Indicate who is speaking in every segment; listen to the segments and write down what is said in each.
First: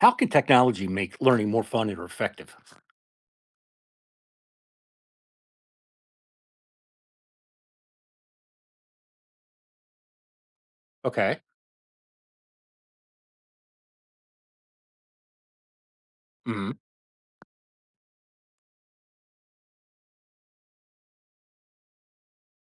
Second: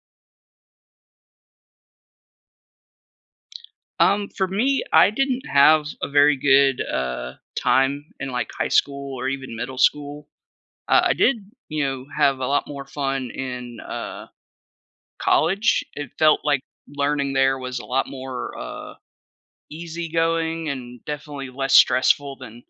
Speaker 1: How can technology make learning more fun and effective?
Speaker 2: For me, I didn't have a very good time in like high school or even middle school. I did,
Speaker 1: Okay.
Speaker 2: you know, have a lot more fun in college. It felt like
Speaker 1: Mhm.
Speaker 2: learning there was a lot more easygoing and definitely less stressful than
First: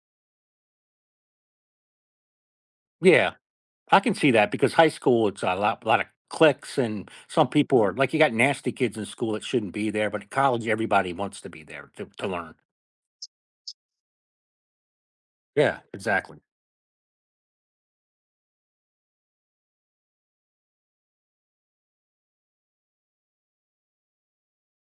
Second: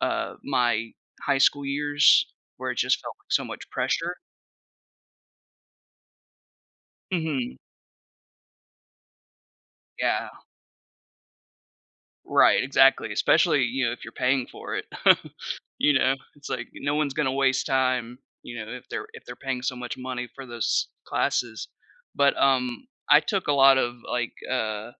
Speaker 2: my high school years where it just felt like
Speaker 1: Yeah,
Speaker 2: so much
Speaker 1: I can
Speaker 2: pressure.
Speaker 1: see that because high school, it's a lot, lot of clicks, and some
Speaker 2: Mhm.
Speaker 1: people are like you got nasty kids in school that shouldn't be there, but
Speaker 2: Yeah.
Speaker 1: at college, everybody wants to be there to learn.
Speaker 2: Right, exactly, especially, you know, if you're paying for it.
Speaker 1: Yeah,
Speaker 2: You know,
Speaker 1: exactly.
Speaker 2: it's like no one's gonna waste time, if they're paying so much money for those classes. But, I took a lot of, like, uh,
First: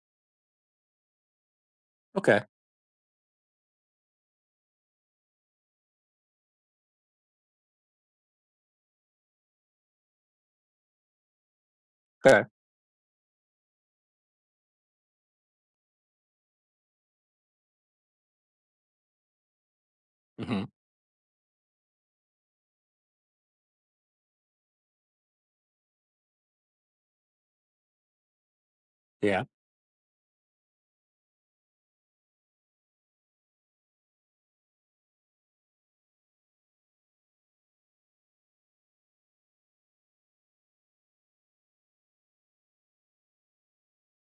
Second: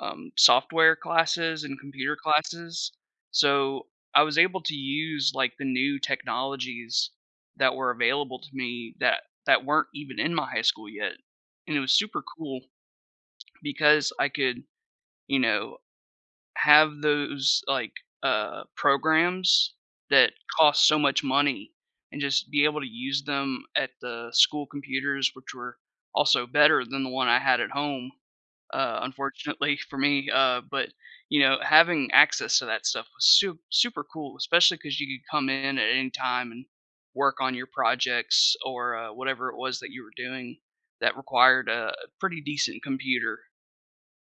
Speaker 2: um, software classes and computer
Speaker 1: Okay.
Speaker 2: classes, so I was able to use, like, the new technologies that were available to me that weren't even in my high school yet, and it was super
Speaker 1: Okay.
Speaker 2: cool because I could, you know, have those, like, programs that
Speaker 1: Hmm.
Speaker 2: cost so much money and just be able to use them at the school computers, which were also better than the one I had at home,
Speaker 1: Yeah.
Speaker 2: unfortunately for me, but, having access to that stuff was su super cool. Especially because you could come in at any time and work on your projects or, whatever it was that you were doing that required a pretty decent computer.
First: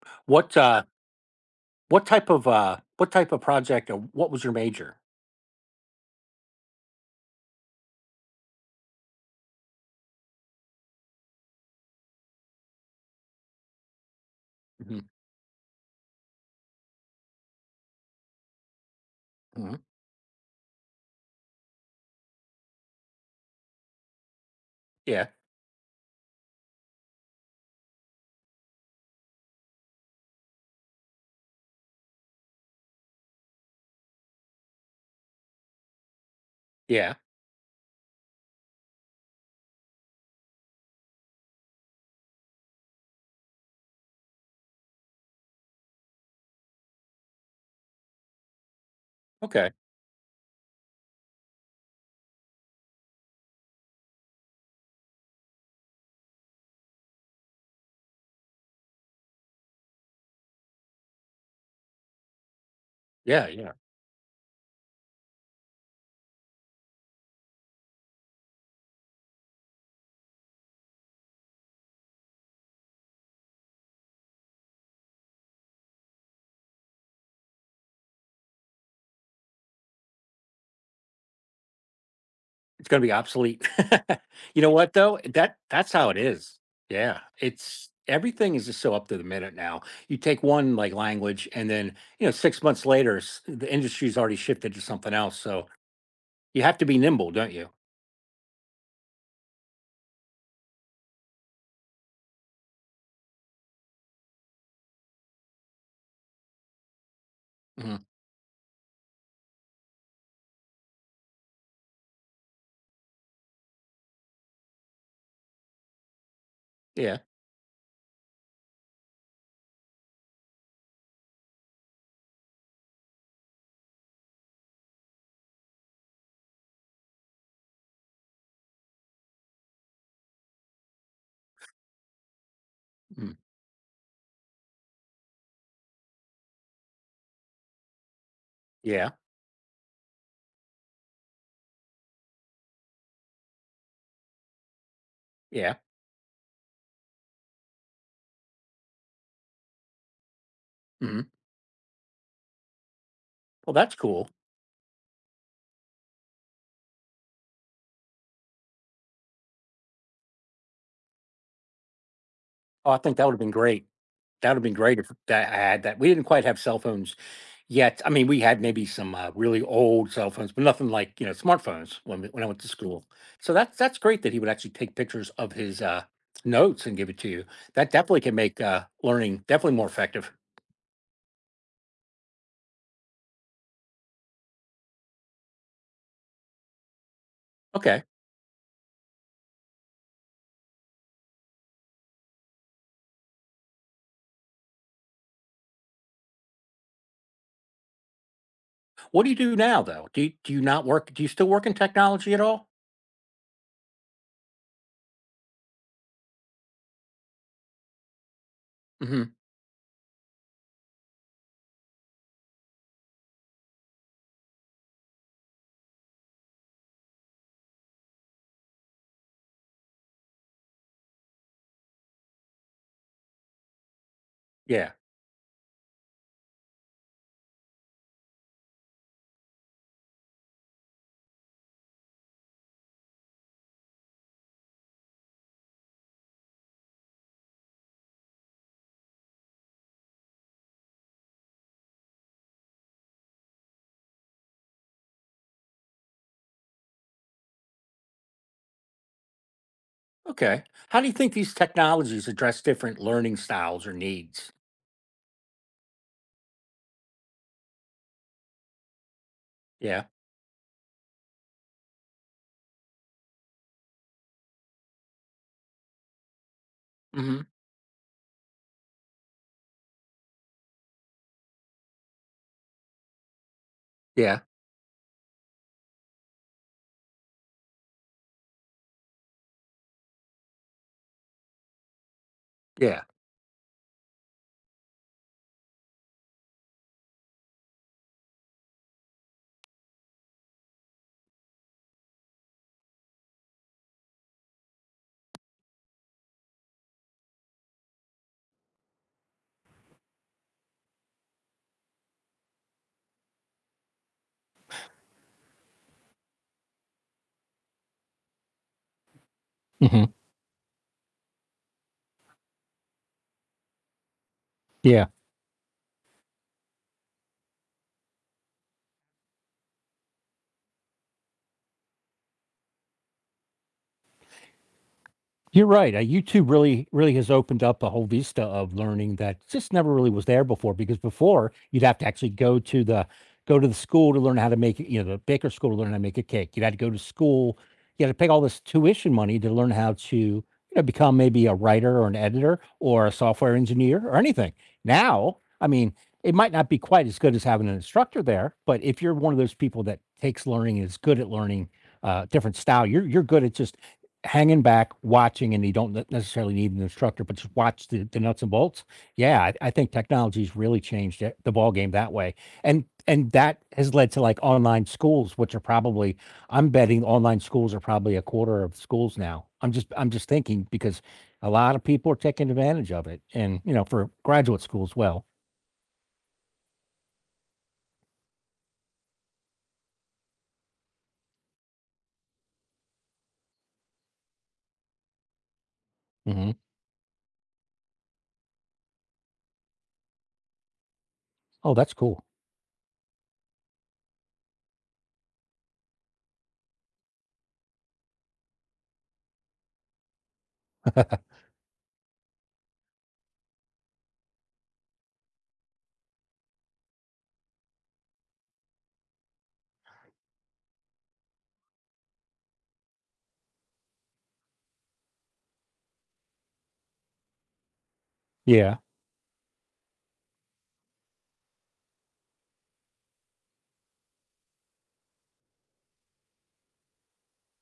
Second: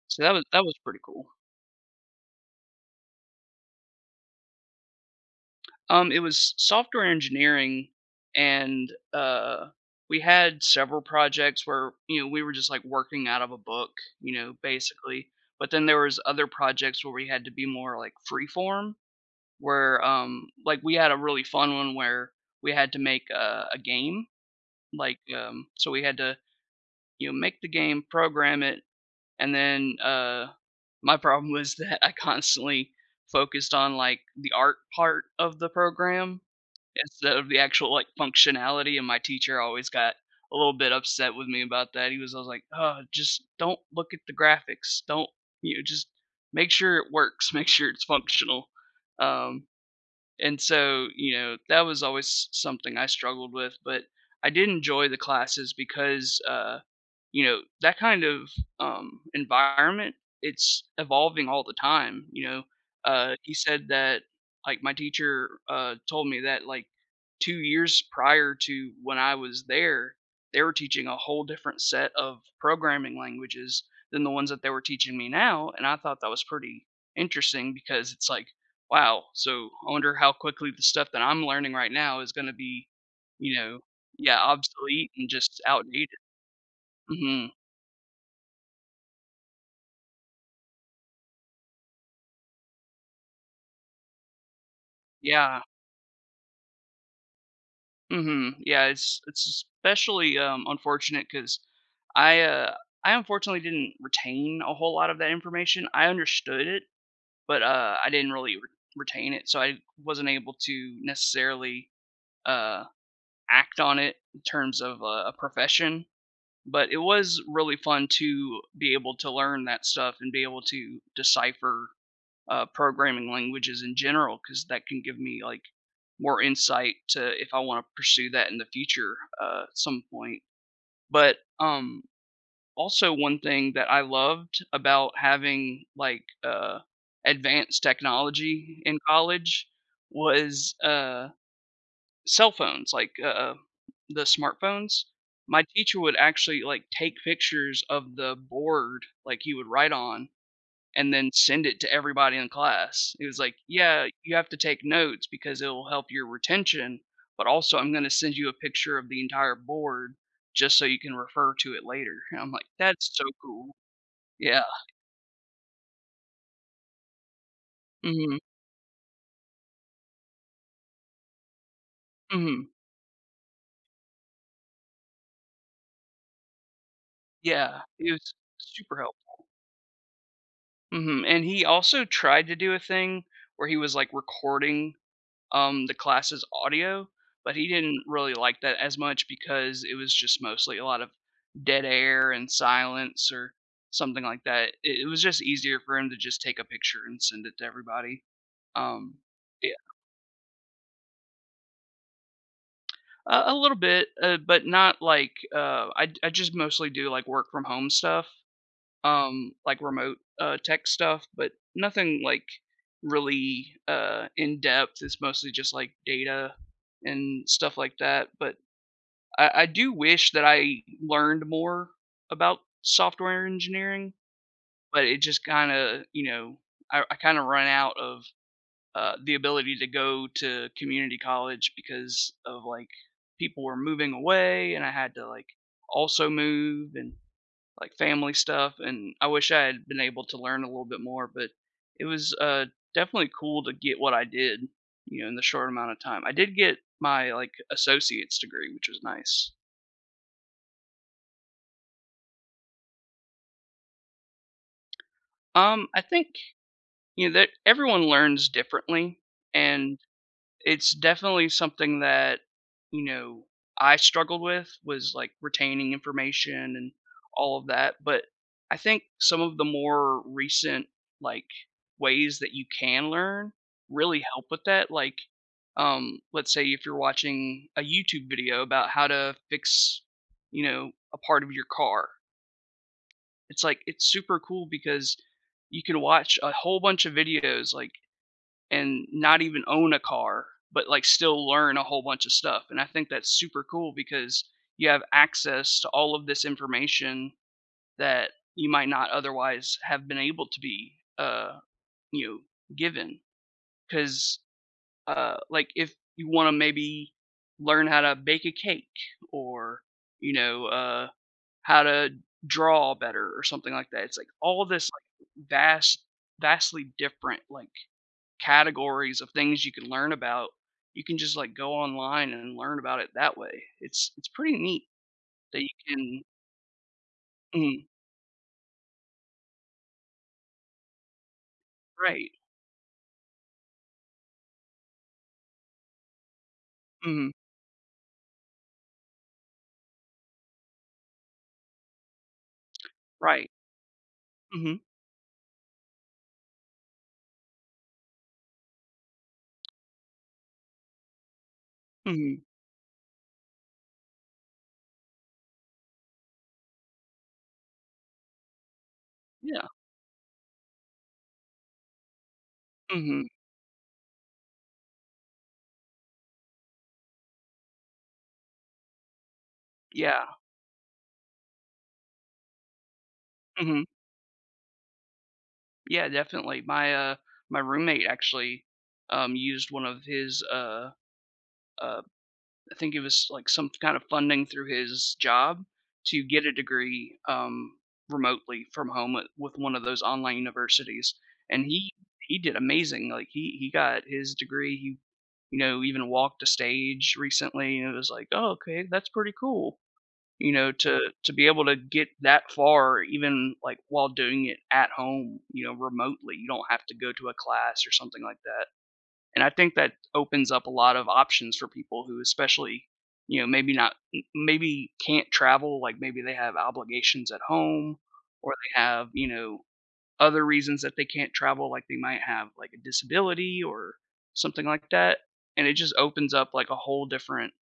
Speaker 2: So that was
Speaker 1: What
Speaker 2: that was
Speaker 1: uh,
Speaker 2: pretty cool.
Speaker 1: what type of project? Or what was your major?
Speaker 2: It was software engineering, and we had several projects where you know we were just like working out of a book, you know,
Speaker 1: Hmm.
Speaker 2: basically. But then there was other projects where we had to be more like freeform,
Speaker 1: Hmm.
Speaker 2: where like we had a really fun one where we had to make a game, like
Speaker 1: Yeah.
Speaker 2: so we had to you know make the game, program it, and then my problem was that I constantly focused on like the art part of the program
Speaker 1: Yeah.
Speaker 2: instead of the actual, like, functionality, and my teacher always got a little bit upset with me about that. He was always like, "Oh, just don't look at the graphics. Don't you know, just make sure it works, make sure it's functional." Um,
Speaker 1: Okay.
Speaker 2: and so, you know, that was always something I struggled with, but I did enjoy the classes because, you know, that kind of environment, it's evolving all the time. You know,
Speaker 1: Yeah.
Speaker 2: he
Speaker 1: Yeah.
Speaker 2: said that, like, my teacher told me that, like, 2 years prior to when I was there, they were teaching a whole different set of programming languages than the ones that they were teaching me now. And I thought that was pretty interesting because it's like, wow, so I wonder how quickly the stuff that I'm learning right now is gonna be,
Speaker 1: It's gonna be
Speaker 2: you
Speaker 1: obsolete.
Speaker 2: know, yeah,
Speaker 1: You know what
Speaker 2: obsolete
Speaker 1: though?
Speaker 2: and
Speaker 1: That
Speaker 2: just
Speaker 1: that's how it
Speaker 2: outdated.
Speaker 1: is. Yeah,
Speaker 2: Mhm.
Speaker 1: it's everything is just so up to the minute now. You take one like language, and then you know 6 months later, the industry's already shifted to something else.
Speaker 2: Yeah.
Speaker 1: So you have to be nimble, don't you?
Speaker 2: Mhm. Yeah, it's especially, unfortunate because I, uh I unfortunately didn't retain a whole lot of that information. I understood it, but,
Speaker 1: Mhm.
Speaker 2: I didn't really re retain it, so I wasn't able to necessarily, uh, act on it in terms of a profession. But it
Speaker 1: Yeah.
Speaker 2: was really fun to be able to learn that stuff and be able to decipher programming languages in general because that can give me like more insight to if I want to pursue that in the future at some point. But also
Speaker 1: Mhm.
Speaker 2: one thing that I loved about having like advanced technology in
Speaker 1: Yeah.
Speaker 2: college was cell phones, like, the smartphones. My
Speaker 1: Yeah.
Speaker 2: teacher would actually, like, take pictures of the board, like, he would write on, and
Speaker 1: Mhm.
Speaker 2: then send it to everybody in class. He was like,
Speaker 1: Well, that's
Speaker 2: "Yeah,
Speaker 1: cool.
Speaker 2: you have to take notes because it'll help your retention, but also I'm gonna send you a picture of the entire board just so you can refer to it later." And I'm like,
Speaker 1: Oh, I
Speaker 2: "That's
Speaker 1: think that
Speaker 2: so
Speaker 1: would've been
Speaker 2: cool."
Speaker 1: great. That
Speaker 2: Yeah.
Speaker 1: would've been great if that I had that. We didn't quite have cell phones yet. I mean,
Speaker 2: Mhm.
Speaker 1: we had maybe some, really old cell phones, but nothing like, you know, smartphones when we when I went to
Speaker 2: Mhm.
Speaker 1: school. So that's great that he would actually take pictures of his, notes and give it to you.
Speaker 2: Yeah.
Speaker 1: That
Speaker 2: It
Speaker 1: definitely
Speaker 2: was
Speaker 1: can make,
Speaker 2: super
Speaker 1: learning
Speaker 2: helpful.
Speaker 1: definitely more effective.
Speaker 2: Mhm, and he also tried to do a thing where he was, like, recording the class's audio, but he
Speaker 1: Okay.
Speaker 2: didn't really like that as much because it was just mostly a lot of dead air and silence or something like that. It was just easier for him to just take a picture and send it to everybody. Um,
Speaker 1: What do you do
Speaker 2: yeah,
Speaker 1: now, though? Do you not work do you still work in technology at all?
Speaker 2: a little bit, but not like I just mostly do like work from home stuff,
Speaker 1: Mhm.
Speaker 2: like remote tech stuff, but nothing like really in depth. It's mostly just like data and stuff like that. But I do wish that I learned more about software engineering,
Speaker 1: Yeah.
Speaker 2: but it just kind of, you know, I kind of run out of the ability to go to community college because of like people were moving away and I had to like also move and like family stuff. And I wish I had been able to learn a little bit more, but it was definitely cool to get what I did, you know, in the short amount of time. I did get my like associate's degree, which was nice.
Speaker 1: Okay. How do you think these technologies address different learning styles or needs?
Speaker 2: I think you know that everyone learns differently, and
Speaker 1: Yeah.
Speaker 2: it's definitely something that you know I struggled with was like retaining information and
Speaker 1: Mhm.
Speaker 2: all of that. But I think some of the more recent like ways that you can learn really
Speaker 1: Yeah.
Speaker 2: help with that. Like, let's say if you're watching a YouTube video about how to fix, you know, a part of your car,
Speaker 1: Yeah.
Speaker 2: it's like it's super cool because you can watch a whole bunch of videos, like, and not even own a car, but, like, still learn a whole bunch of stuff, and I think that's super cool because you have access to all of this information that you might not otherwise have been able to be, you know, given. 'Cause, like, if you wanna maybe learn how to bake a cake or,
Speaker 1: Mhm.
Speaker 2: you know, how to draw better or something like that. It's like all this
Speaker 1: Yeah,
Speaker 2: like vast vastly different like categories of things you can learn about. You can just like go online and learn about it that way. It's pretty neat that
Speaker 1: you're
Speaker 2: you
Speaker 1: right.
Speaker 2: can
Speaker 1: YouTube really, really has opened up
Speaker 2: mhm,
Speaker 1: a whole vista of learning that just never really was there before. Because before, you'd have to actually
Speaker 2: right.
Speaker 1: go to the school to learn how to make it. You know, the baker school to learn how to make a cake. You'd had to go to
Speaker 2: Mhm,
Speaker 1: school. You had to pay all this tuition money to learn how to you know become maybe a writer or an editor or a
Speaker 2: right.
Speaker 1: software engineer or anything.
Speaker 2: Mhm,
Speaker 1: Now, I mean, it might not be quite as good as having an instructor there, but if you're one of those people that takes learning and is good at learning
Speaker 2: mhm.
Speaker 1: different style, you're good at just hanging back, watching, and you don't necessarily need an instructor, but just watch the nuts and bolts. Yeah, I,
Speaker 2: Yeah.
Speaker 1: I think technology's really changed it, the ball game that way,
Speaker 2: Mhm.
Speaker 1: and that has led to like online schools, which are probably I'm betting online schools are probably a quarter of schools now. I'm just I'm
Speaker 2: Yeah.
Speaker 1: just thinking because a lot of people are taking advantage of it, and you
Speaker 2: Mhm.
Speaker 1: know for graduate school as well.
Speaker 2: Yeah, definitely. My, my roommate actually, used one of his, uh I think it was like some kind of funding through his job to get
Speaker 1: Hmm.
Speaker 2: a degree remotely from home with one of those online universities, and
Speaker 1: Oh,
Speaker 2: he
Speaker 1: that's cool.
Speaker 2: he did amazing. Like he got his degree. He you know even walked a stage recently, and it was like, oh okay, that's pretty cool. You know to be able to get that far even like while doing it at home, you know remotely. You don't have to go to a class or something like that. And I think that opens up a lot of options for people who especially, you know, maybe not maybe can't travel, like, maybe they have obligations at home or
Speaker 1: Yeah.
Speaker 2: they have, you know, other reasons that they can't travel, like, they might have, like, a disability or something like that, and it just opens up, like, a whole different,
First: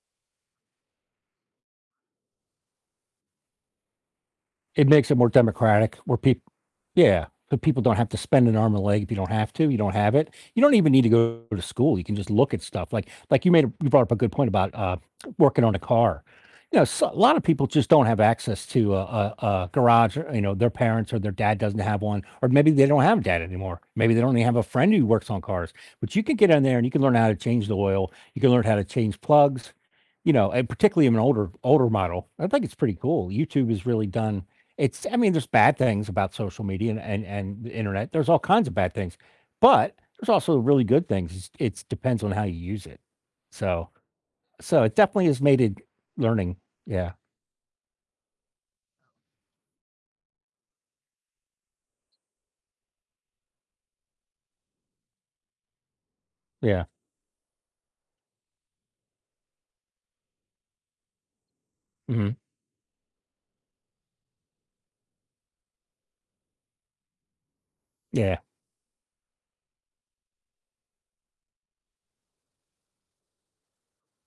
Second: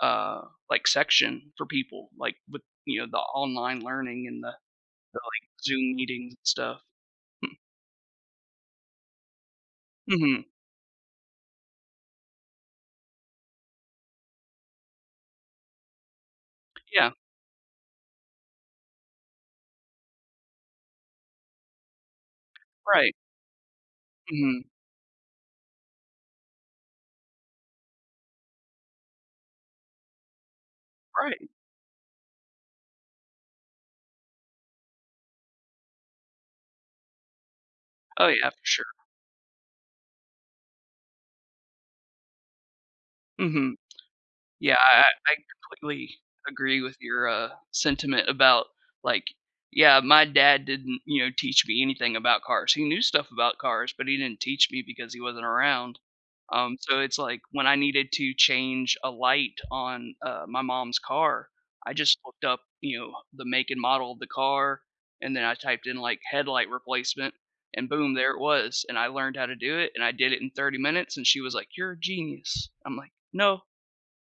Speaker 2: uh, like, section for people, like, with, you know, the online learning and the
Speaker 1: It makes it
Speaker 2: the,
Speaker 1: more
Speaker 2: like, Zoom
Speaker 1: democratic where
Speaker 2: meetings and
Speaker 1: people,
Speaker 2: stuff.
Speaker 1: yeah,
Speaker 2: Mm.
Speaker 1: so people don't have to spend an arm and a leg if you don't have to. You don't have it.
Speaker 2: Mhm.
Speaker 1: You don't even need to go to school. You can just look at stuff like you brought up a good point about working on a car. You know, so,
Speaker 2: Yeah.
Speaker 1: a lot of people just don't have access to a garage. Or, you know, their parents or their dad doesn't have one, or maybe they don't
Speaker 2: Right.
Speaker 1: have a dad anymore. Maybe they don't even have a
Speaker 2: Mhm.
Speaker 1: friend who works on cars. But you can get in there and you can learn how to change the oil. You can learn how to change plugs. You know, and particularly in an
Speaker 2: Right.
Speaker 1: older model, I think it's pretty cool. YouTube has really done it's I mean, there's bad things about social media and the internet.
Speaker 2: Oh,
Speaker 1: There's all
Speaker 2: yeah, for
Speaker 1: kinds of
Speaker 2: sure.
Speaker 1: bad things, but there's also really good things. It's depends on how you use it.
Speaker 2: Mhm.
Speaker 1: So
Speaker 2: Yeah,
Speaker 1: so it
Speaker 2: I
Speaker 1: definitely has made it
Speaker 2: completely
Speaker 1: learning.
Speaker 2: agree with
Speaker 1: Yeah.
Speaker 2: your, sentiment about, like yeah, my dad didn't, you know, teach me anything about cars. He knew stuff about cars, but he didn't teach me because he wasn't around.
Speaker 1: Yeah.
Speaker 2: So it's like when I needed to change a light on, my mom's car, I just
Speaker 1: Mhm.
Speaker 2: looked up, you know, the make and model of the car, and then I typed in, like, "headlight replacement," and boom, there
Speaker 1: Yeah.
Speaker 2: it was, and I learned how to do it, and I did it in 30 minutes, and she was like, "You're a genius." I'm like, "No,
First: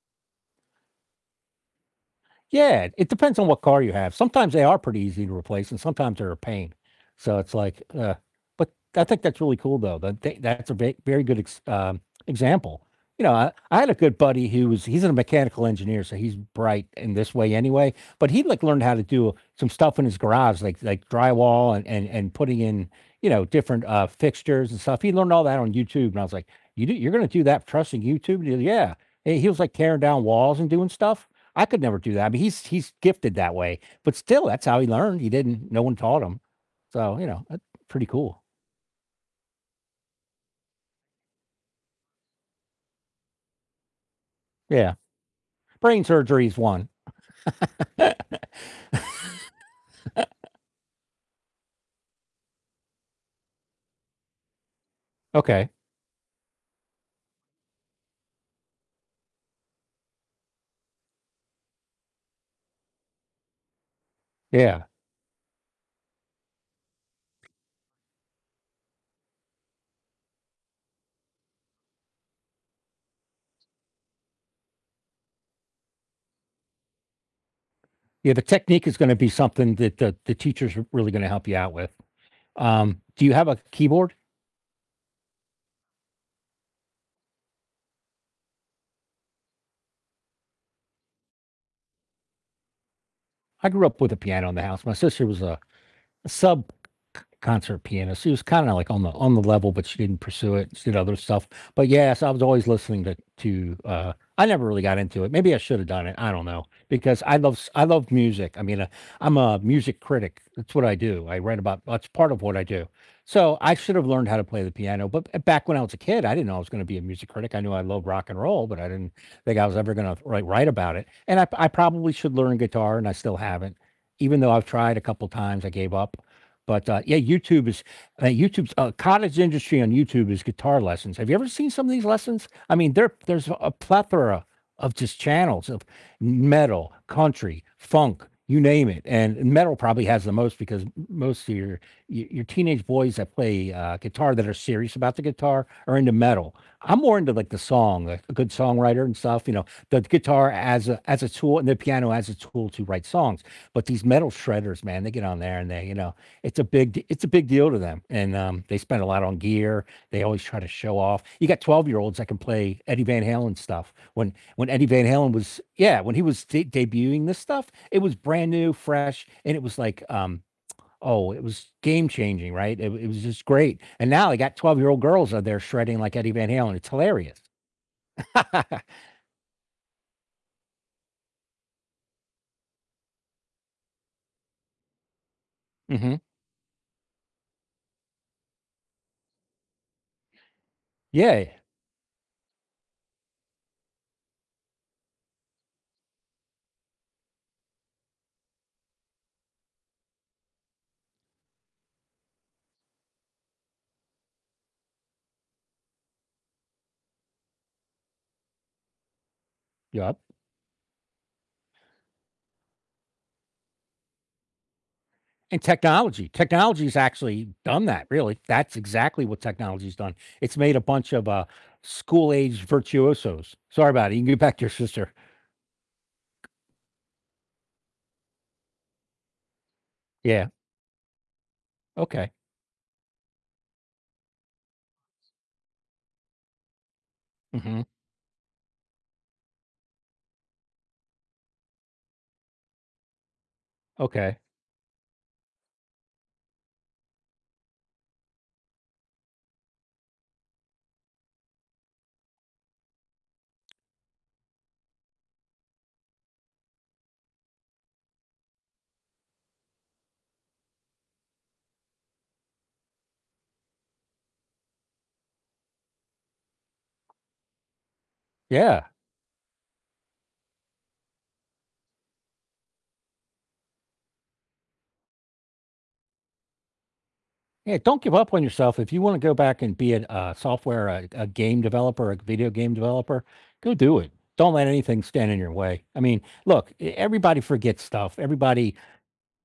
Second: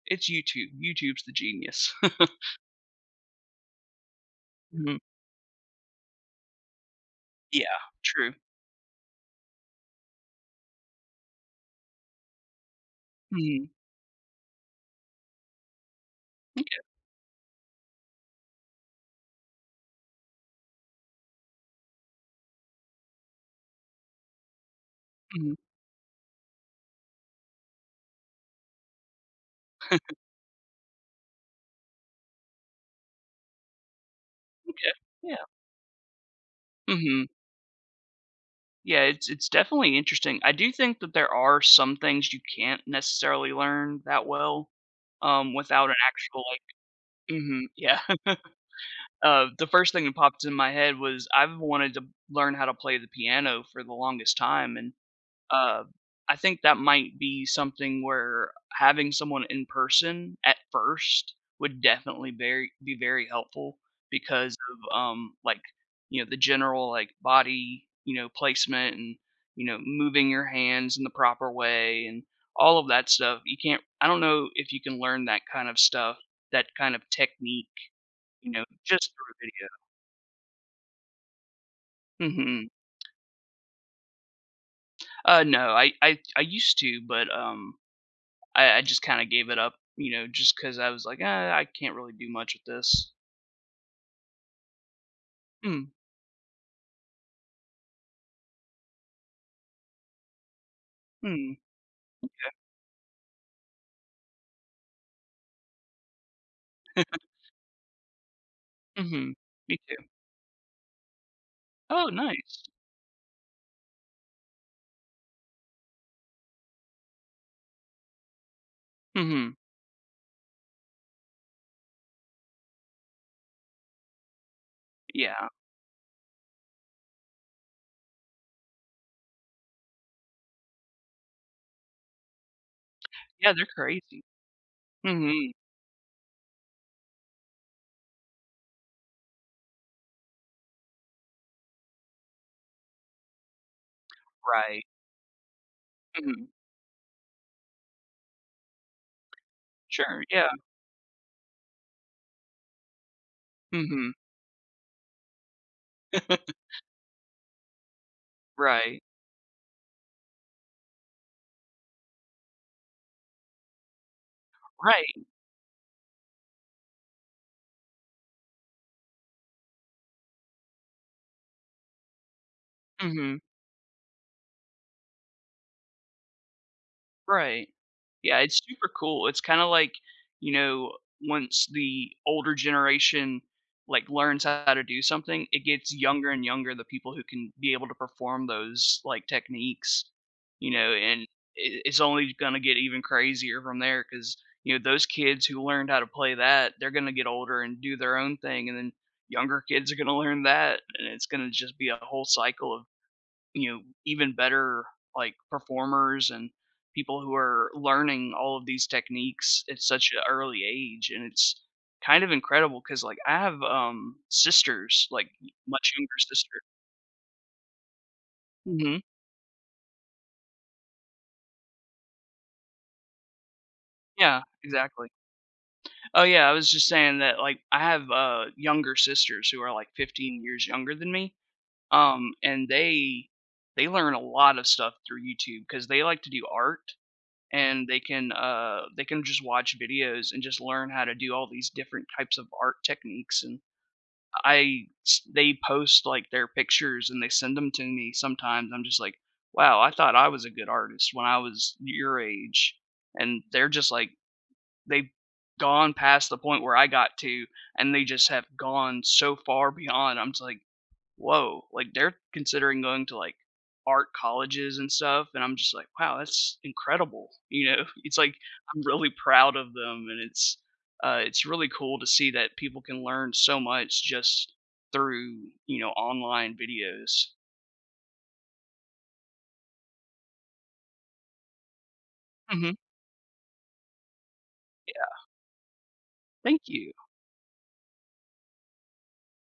Speaker 2: it's YouTube. YouTube's the genius."
Speaker 1: Yeah, it depends on what car you have. Sometimes they are
Speaker 2: Mhm.
Speaker 1: pretty easy to replace, and sometimes they're a pain. So it's
Speaker 2: Yeah,
Speaker 1: like,
Speaker 2: true.
Speaker 1: but I think that's really cool though. That's a very good example. You know, I,
Speaker 2: Mhm.
Speaker 1: I had a good buddy who was he's a mechanical engineer, so he's
Speaker 2: Okay,
Speaker 1: bright in this way anyway. But he like learned how to do some stuff in his garage, like drywall and putting in you know different fixtures and stuff. He learned all
Speaker 2: mhm,
Speaker 1: that on YouTube, and I was like, you do, you're going to do that trusting YouTube? He goes, yeah. And he was like tearing down walls and doing stuff. I could never do that. I mean, he's gifted that way, but still, that's how he
Speaker 2: okay.
Speaker 1: learned. He
Speaker 2: Yeah.
Speaker 1: didn't. No one taught him. So you
Speaker 2: Mhm.
Speaker 1: know, that's pretty cool.
Speaker 2: Yeah, it's definitely interesting. I do think that there are some things you can't necessarily learn that well,
Speaker 1: Yeah,
Speaker 2: without an
Speaker 1: brain
Speaker 2: actual,
Speaker 1: surgery is
Speaker 2: like
Speaker 1: one.
Speaker 2: mhm, yeah. The first thing that popped in my head was I've wanted to learn how to play the piano for the longest time, and
Speaker 1: Okay.
Speaker 2: Uh, I think that might be something where having someone in person at first would definitely very be very helpful because of
Speaker 1: Yeah.
Speaker 2: like you know the general like body you know placement and you know moving your hands in the proper way and all of that stuff you can't I don't know if you can learn that kind of stuff that kind of technique
Speaker 1: Yeah. The
Speaker 2: you know
Speaker 1: technique is going
Speaker 2: just
Speaker 1: to be
Speaker 2: through
Speaker 1: something that the teachers are really going to help you out with.
Speaker 2: a video hmm
Speaker 1: Do you have a keyboard?
Speaker 2: no, I used to but um, I just kind of gave it up, you know, just because I was like, ah, I can't really do much with this.
Speaker 1: I grew up with a piano in the house. My sister was
Speaker 2: Mm,
Speaker 1: a sub concert pianist. She was kinda like on the level, but she didn't pursue it. She did other stuff.
Speaker 2: mm,
Speaker 1: But yes, I was always listening to I never really got into it. Maybe I should have done it. I don't know, because I love music. I mean,
Speaker 2: mm-hmm.
Speaker 1: I'm a
Speaker 2: Me too.
Speaker 1: music critic. That's what I do. I write about That's
Speaker 2: Oh,
Speaker 1: part of what I
Speaker 2: nice.
Speaker 1: do. So, I should have learned how to play the piano, but b back when I was a kid, I didn't know I was gonna be a music critic. I knew I loved rock and roll, but I didn't
Speaker 2: Mm-hmm.
Speaker 1: think I was ever gonna, write about it. And I probably should learn guitar, and I still haven't. Even though I've tried a couple
Speaker 2: Yeah.
Speaker 1: times, I gave up. But yeah, YouTube's cottage industry on YouTube is guitar lessons. Have you ever seen some of these lessons? I mean, there's
Speaker 2: Yeah, they're
Speaker 1: a
Speaker 2: crazy.
Speaker 1: plethora of just
Speaker 2: Mm-hmm.
Speaker 1: channels of metal, country, funk, you name it. And metal probably has the most because most of your your teenage boys that play guitar that are
Speaker 2: Right.
Speaker 1: serious about the guitar are into
Speaker 2: Mm-hmm.
Speaker 1: metal. I'm more into like the song, like a good songwriter and stuff. You know, the
Speaker 2: Sure.
Speaker 1: guitar
Speaker 2: Yeah.
Speaker 1: as a tool and the piano as a tool to write songs. But these
Speaker 2: Mm-hmm.
Speaker 1: metal shredders, man, they get on there and they, you know, it's a it's a big deal to them. And they spend
Speaker 2: Right.
Speaker 1: a lot on gear. They always try to show off. You got 12-year-olds that can play Eddie Van Halen stuff. When Eddie Van
Speaker 2: Right.
Speaker 1: Halen was yeah, when he was de debuting this stuff, it was brand new, fresh, and it was like um Oh, it was game changing, right? It was
Speaker 2: Mm-hmm.
Speaker 1: just great. And now they got 12-year-old girls out there shredding like Eddie Van Halen. It's hilarious.
Speaker 2: Right. Yeah, it's super cool. It's kinda like, you know, once the older generation, like, learns how to do something, it gets
Speaker 1: Mhm.
Speaker 2: younger and younger, the people who can be able to perform those, like, techniques, you know, and I
Speaker 1: Yeah.
Speaker 2: it's only gonna get even crazier from there because you know, those kids who learned how to play that, they're gonna get older and do their own thing, and then younger kids are gonna learn that, and it's gonna just be a whole cycle of you know, even better like performers and people who are learning all of these techniques at such
Speaker 1: Yep.
Speaker 2: an early age and it's kind of incredible because like I have sisters like
Speaker 1: And
Speaker 2: much younger
Speaker 1: technology.
Speaker 2: sister
Speaker 1: Technology's actually done that, really. That's
Speaker 2: hmm
Speaker 1: exactly what technology's done. It's made a bunch of, school age virtuosos. Sorry about it, you can get
Speaker 2: yeah
Speaker 1: back to your
Speaker 2: exactly
Speaker 1: sister.
Speaker 2: oh yeah I was just saying that like I have younger sisters who are like 15
Speaker 1: Yeah,
Speaker 2: years younger than me
Speaker 1: okay.
Speaker 2: and they learn a lot of stuff through YouTube because they like to do art
Speaker 1: Mhm,
Speaker 2: and they can just watch videos and just learn how to do all these different types of art techniques and
Speaker 1: okay.
Speaker 2: I they post like their pictures and they send them to me sometimes I'm just like wow I thought I was a good artist when I was your age and they're just like they've gone past the point where I got to and they just have gone so far beyond I'm just like whoa, like they're considering going to like art colleges and stuff. And I'm just like, wow, that's incredible. You know, it's like I'm
Speaker 1: Yeah.
Speaker 2: really proud of them, and it's really cool to see that people can learn so much just through you know online videos.
Speaker 1: Yeah, don't give up on yourself. If you wanna go back and be a game developer, a video
Speaker 2: Hmm.
Speaker 1: game developer, go do it. Don't let anything
Speaker 2: Yeah,
Speaker 1: stand in your way. I mean,
Speaker 2: thank
Speaker 1: look, e
Speaker 2: you.
Speaker 1: everybody forgets stuff. Everybody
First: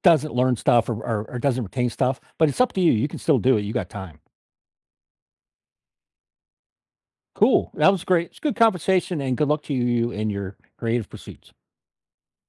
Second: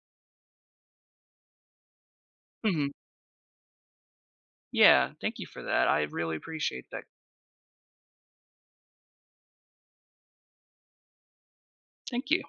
Speaker 1: doesn't learn stuff or doesn't retain stuff, but it's up to
Speaker 2: Hmm.
Speaker 1: you. You can still do it, you got time.
Speaker 2: Yeah, thank you for that. I really appreciate that.
Speaker 1: Cool. That was great. It's a good conversation and good luck to you and your creative pursuits.
Speaker 2: Thank you.